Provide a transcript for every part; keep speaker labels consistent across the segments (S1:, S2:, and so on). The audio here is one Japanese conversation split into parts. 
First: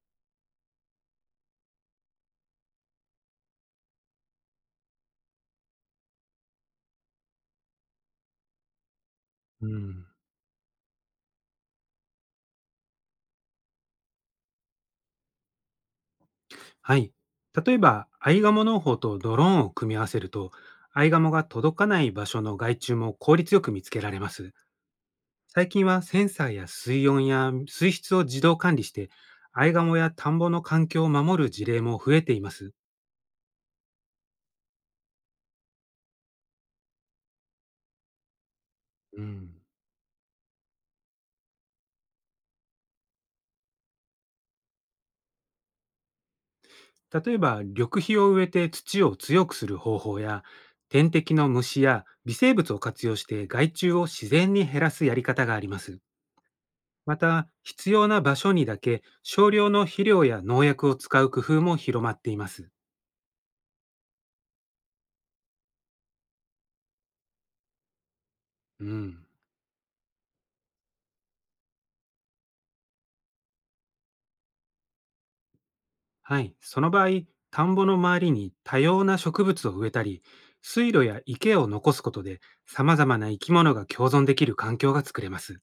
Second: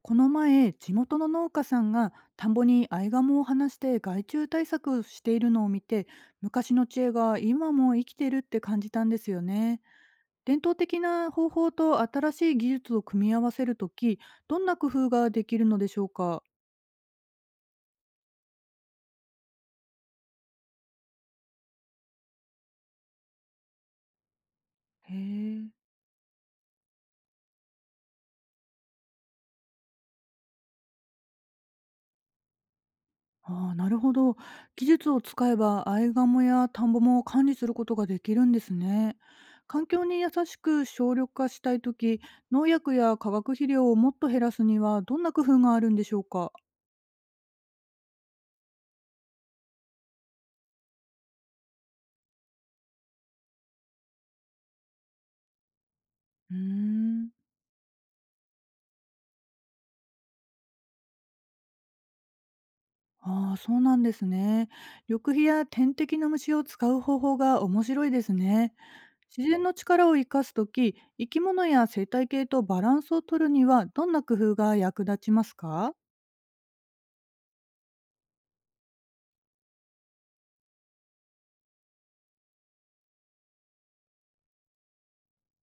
S1: この前、地元の農家さんが田んぼにアイガモを放して害虫対策をしているのを見て、昔の知恵が今も生きてるって感じたんですよ
S2: う
S1: ね。
S2: ん。
S1: 伝統的な方法と新しい技術を組み合わせるとき、どんな工夫ができるのでしょうか。
S2: はい。例えば、アイガモ農法とドローンを組み合わせると、アイガモが届かない場所の害虫も効率よく見つけられます。
S1: へ
S2: 最
S1: え。
S2: 近はセンサーや水温や水質を自動管理して、アイガモや田んぼの環境を守る事例も増えています。
S1: ああ、なるほど。技術を使えば、アイガモや田んぼも管理することができるんですね。
S2: うん。
S1: 環境に優しく省力化したいとき、農薬や化学肥料をもっと減らすには、どんな工夫があるんでしょうか？
S2: 例えば、緑肥を植えて土を強くする方法や、天敵の虫や微生物を活用して害虫を自然に減らすやり方があります。
S1: うー
S2: ま
S1: ん。
S2: た、必要な場所にだけ少量の肥料や農薬を使う工夫も広まっています。
S1: ああ、そうなんですね。緑肥や天敵の虫を使う方法が面白いですね。
S2: うん。
S1: 自然の力を生かすとき、生き物や生態系とバランスを取るには、どんな工夫が役立ちますか？
S2: はい、その場合、田んぼの周りに多様な植物を植えたり、水路や池を残すことで、様々な生き物が共存できる環境が作れます。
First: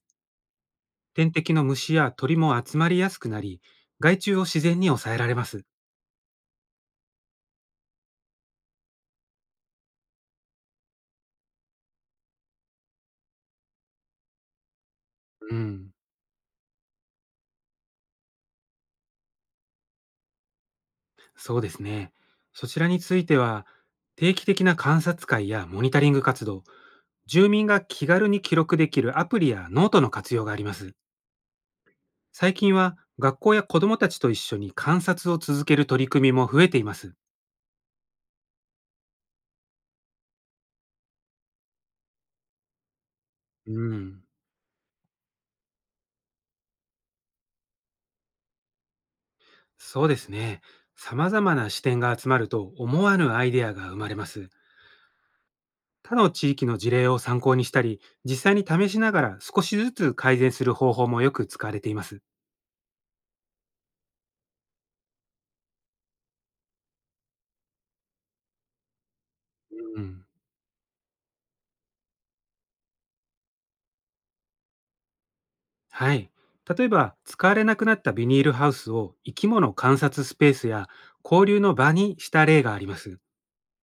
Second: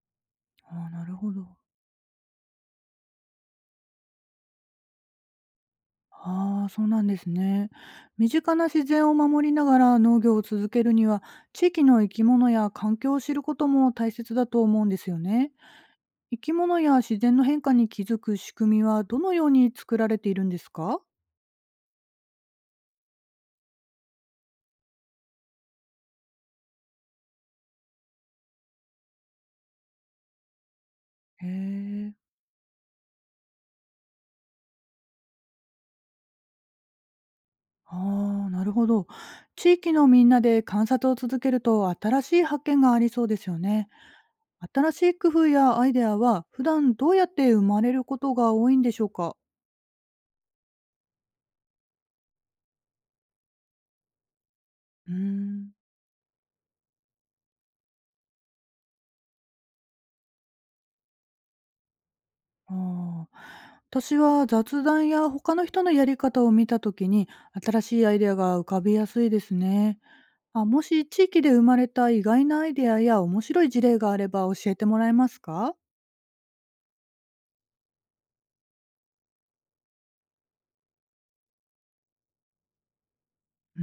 S1: ああ、なるほ
S2: 天敵
S1: ど。
S2: の虫や鳥も集まりやすくなり、害虫を自然に抑えられます。
S1: ああ、そうなんですね。身近な自然を守りながら農業を続けるには、地域の生き物や環境を知ることも大切だと思うんですよね。
S2: うん。
S1: 生き物や自然の変化に気づく仕組みはどのように作られているんですか？
S2: そうですね。そちらについては、定期的な観察会やモニタリング活動、住民が気軽に記録できるアプリやノートの活用があります。
S1: へえ。
S2: 最近は学校や子どもたちと一緒に観察を続ける取り組みも増えています。
S1: ああ、なるほど。地域のみんなで観察を続けると新しい発見がありそうですよ
S2: う
S1: ね。
S2: ん。
S1: 新しい工夫やアイデアは普段どうやって生まれることが多いんでしょうか？
S2: そうですね。様々な視点が集まると思わぬアイデアが生まれます。
S1: うーん。
S2: 他の地域の事例を参考にしたり、実際に試しながら少しずつ改善する方法もよく使われています。
S1: ああ、私は雑談や他の人のやり方を見た時に新しいアイデアが浮かびやすいです
S2: う
S1: ね。
S2: ん。
S1: あ、もし地域で生まれた意外なアイデアや面白い事例があれば教えてもらえますか？
S2: はい。例えば、使われなくなったビニールハウスを生き物観察スペースや交流の場にした例があります。
S1: うー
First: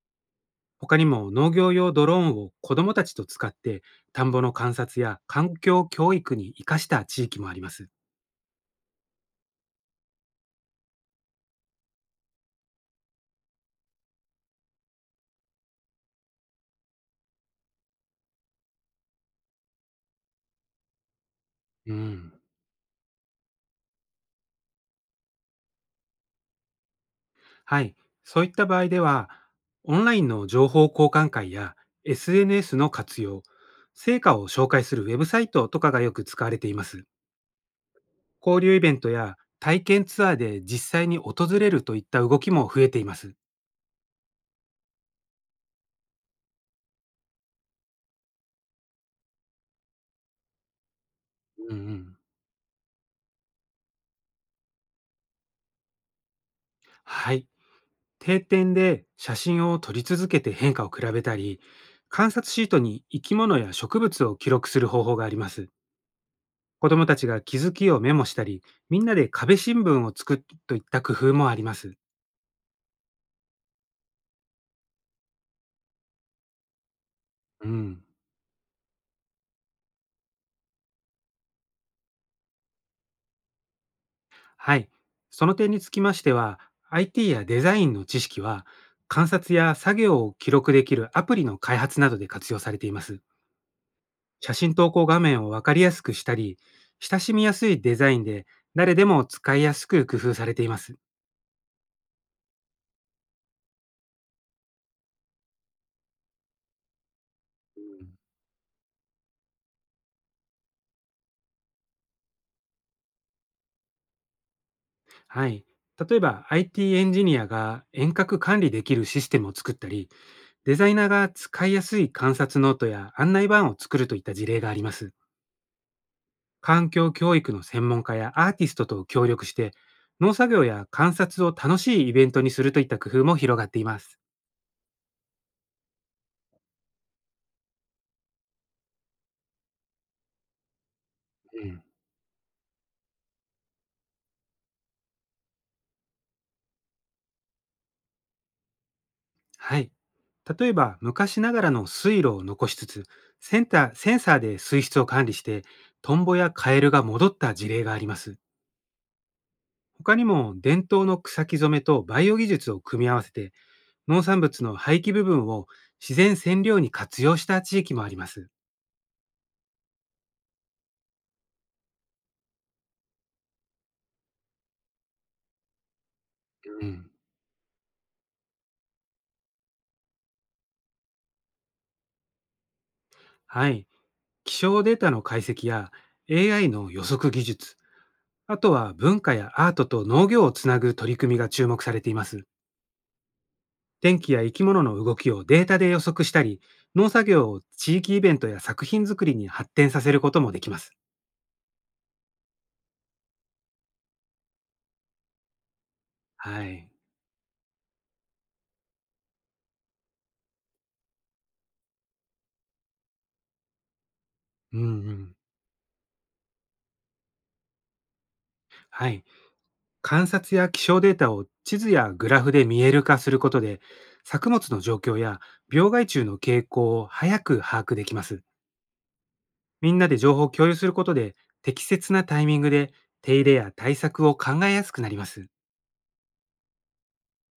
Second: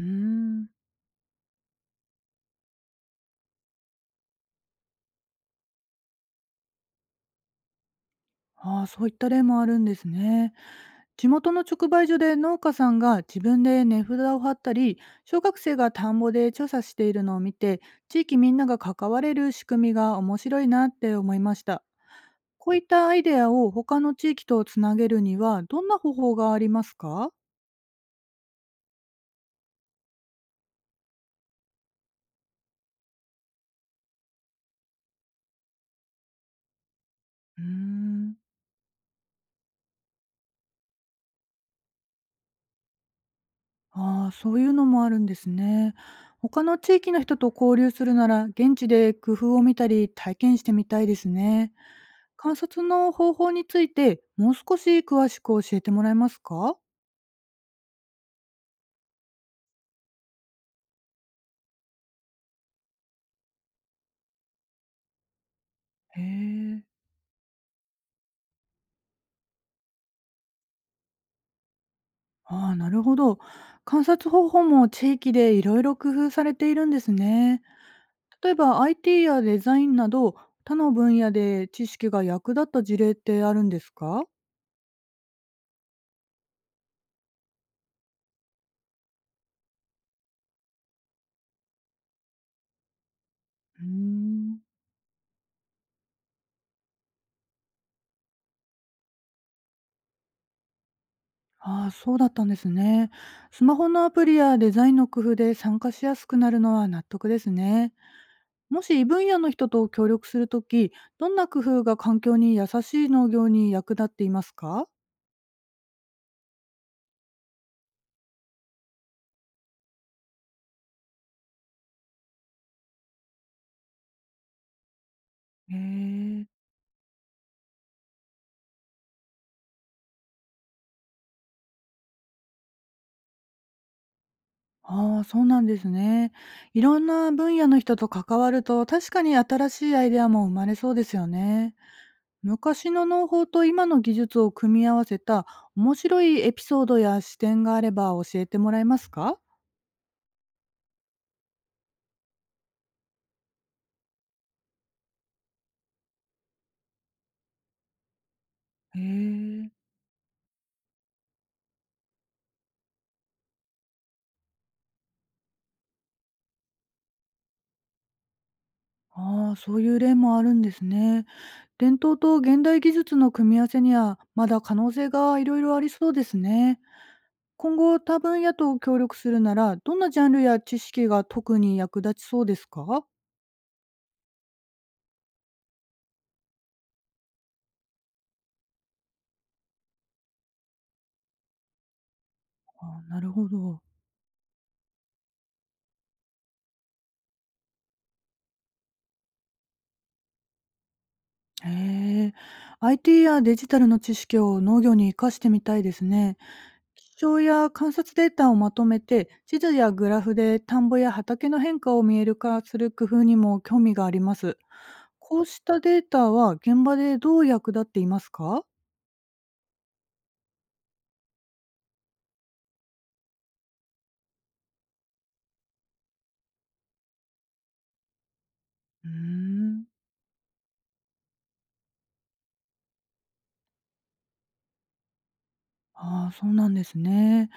S1: ん。
S2: 他にも農業用ドローンを子どもたちと使って田んぼの観察や環境教育に生かした地域もあります。
S1: ああ、そういった例もあるんですね。地元の直売所で農家さんが自分で値札を貼ったり、小学生が田んぼで調査しているのを見て、地域みんなが関われる仕組みが面白いなって思いました。
S2: うん。
S1: こういったアイデアを他の地域とつなげるにはどんな方法がありますか？
S2: はい。そういった場合では、オンラインの情報交換会や SNS の活用、成果を紹介するウェブサイトとかがよく使われています。
S1: うーん。
S2: 交流イベントや体験ツアーで実際に訪れるといった動きも増えています。
S1: ああ、そういうのもあるんですね。他の地域の人と交流するなら現地で工夫を見たり体験してみたいです
S2: うん
S1: ね。
S2: うん。
S1: 観察の方法についてもう少し詳しく教えてもらえますか？
S2: はい。定点で写真を撮り続けて変化を比べたり、観察シートに生き物や植物を記録する方法があります。
S1: へえ。
S2: 子どもたちが気づきをメモしたり、みんなで壁新聞を作るといった工夫もあります。
S1: ああ、なるほど。観察方法も地域でいろいろ工夫されているんですね。
S2: うん。
S1: 例えば IT やデザインなど他の分野で知識が役立った事例ってあるんですか？
S2: はい。その点につきましては、IT やデザインの知識は、観察や作業を記録できるアプリの開発などで活用されています。
S1: うー
S2: 写
S1: ん。
S2: 真投稿画面をわかりやすくしたり、親しみやすいデザインで誰でも使いやすく工夫されています。
S1: ああ、そうだったんですね。スマホのアプリやデザインの工夫で参加しやすくなるのは納得ですね。もし異分野の人と協力するとき、どんな工夫が環境に優しい農業に役立っていますか？
S2: はい。例えば IT エンジニアが遠隔管理できるシステムを作ったり、デザイナーが使いやすい観察ノートや案内板を作るといった事例があります。
S1: へえ。
S2: 環境教育の専門家やアーティストと協力して、農作業や観察を楽しいイベントにするといった工夫も広がっています。
S1: ああ、そうなんですね。いろんな分野の人と関わると確かに新しいアイデアも生まれそうですよ
S2: う
S1: ね。
S2: ん。
S1: 昔の農法と今の技術を組み合わせた面白いエピソードや視点があれば教えてもらえますか？
S2: はい。例えば、昔ながらの水路を残しつつ、センサーで水質を管理して、トンボやカエルが戻った事例があります。
S1: へえ、
S2: 他にも、伝統の草木染めとバイオ技術を組み合わせて、農産物の廃棄部分を自然染料に活用した地域もあります。
S1: ああ、そういう例もあるんですね。伝統と現代技術の組み合わせにはまだ可能性がいろいろありそうですね。
S2: うん。
S1: 今後多分野と協力するならどんなジャンルや知識が特に役立ちそうですか？
S2: はい。気象データの解析や AI の予測技術、あとは文化やアートと農業をつなぐ取り組みが注目されています。
S1: ああ、なるほど。
S2: 天気や生き物の動きをデータで予測したり、農作業を地域イベントや作品作りに発展させることもできます。
S1: へえ、IT やデジタルの知識を農業に活かしてみたいですね。
S2: はい。
S1: 気象や観察データをまとめて、地図やグラフで田んぼや畑の変化を見える化する工夫にも興味があります。
S2: うんうん。
S1: こうしたデータは現場でどう役立っていますか？
S2: はい。観察や気象データを地図やグラフで見える化することで、作物の状況や病害虫の傾向を早く把握できます。
S1: うーん。
S2: みんなで情報を共有することで、適切なタイミングで手入れや対策を考えやすくなります。
S1: ああ、そうなんですね。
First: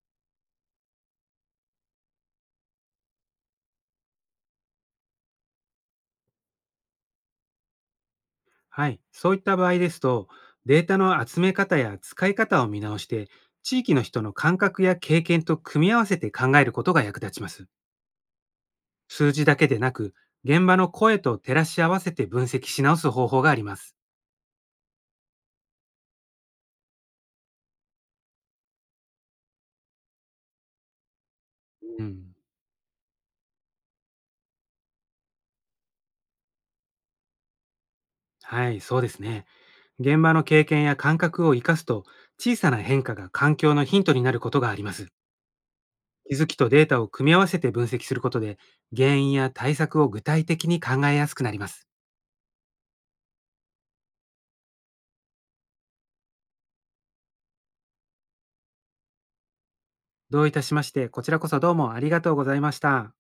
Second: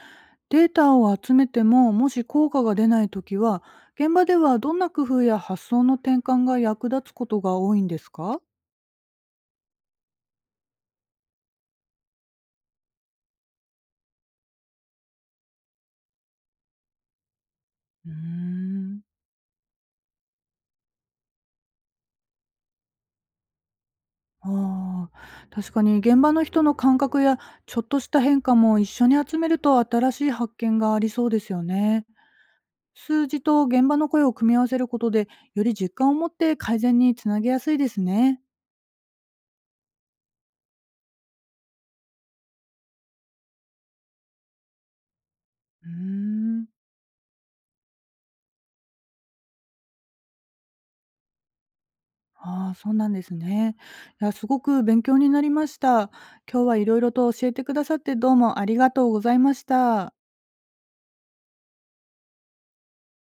S1: データを集めても、もし効果が出ないときは、現場ではどんな工夫や発想の転換が役立つことが多いんですか？
S2: はい、そういった場合ですと、データの集め方や使い方を見直して、地域の人の感覚や経験と組み合わせて考えることが役立ちます。
S1: うーん。
S2: 数字だけでなく、現場の声と照らし合わせて分析し直す方法があります。
S1: ああ、確かに現場の人の感覚やちょっとした変化も一緒に集めると新しい発見がありそうですよ
S2: う
S1: ね。
S2: ん、
S1: 数字と現場の声を組み合わせることでより実感を持って改善につなげやすいですね。
S2: はい、そうですね。現場の経験や感覚を生かすと、小さな変化が環境のヒントになることがあります。
S1: うー
S2: 気づき
S1: ん。
S2: とデータを組み合わせて分析することで、原因や対策を具体的に考えやすくなります。
S1: ああ、そうなんですね。いや、すごく勉強になりました。今日はいろいろと教えてくださってどうもありがとうございました。
S2: どういたしまして、こちらこそどうもありがとうございました。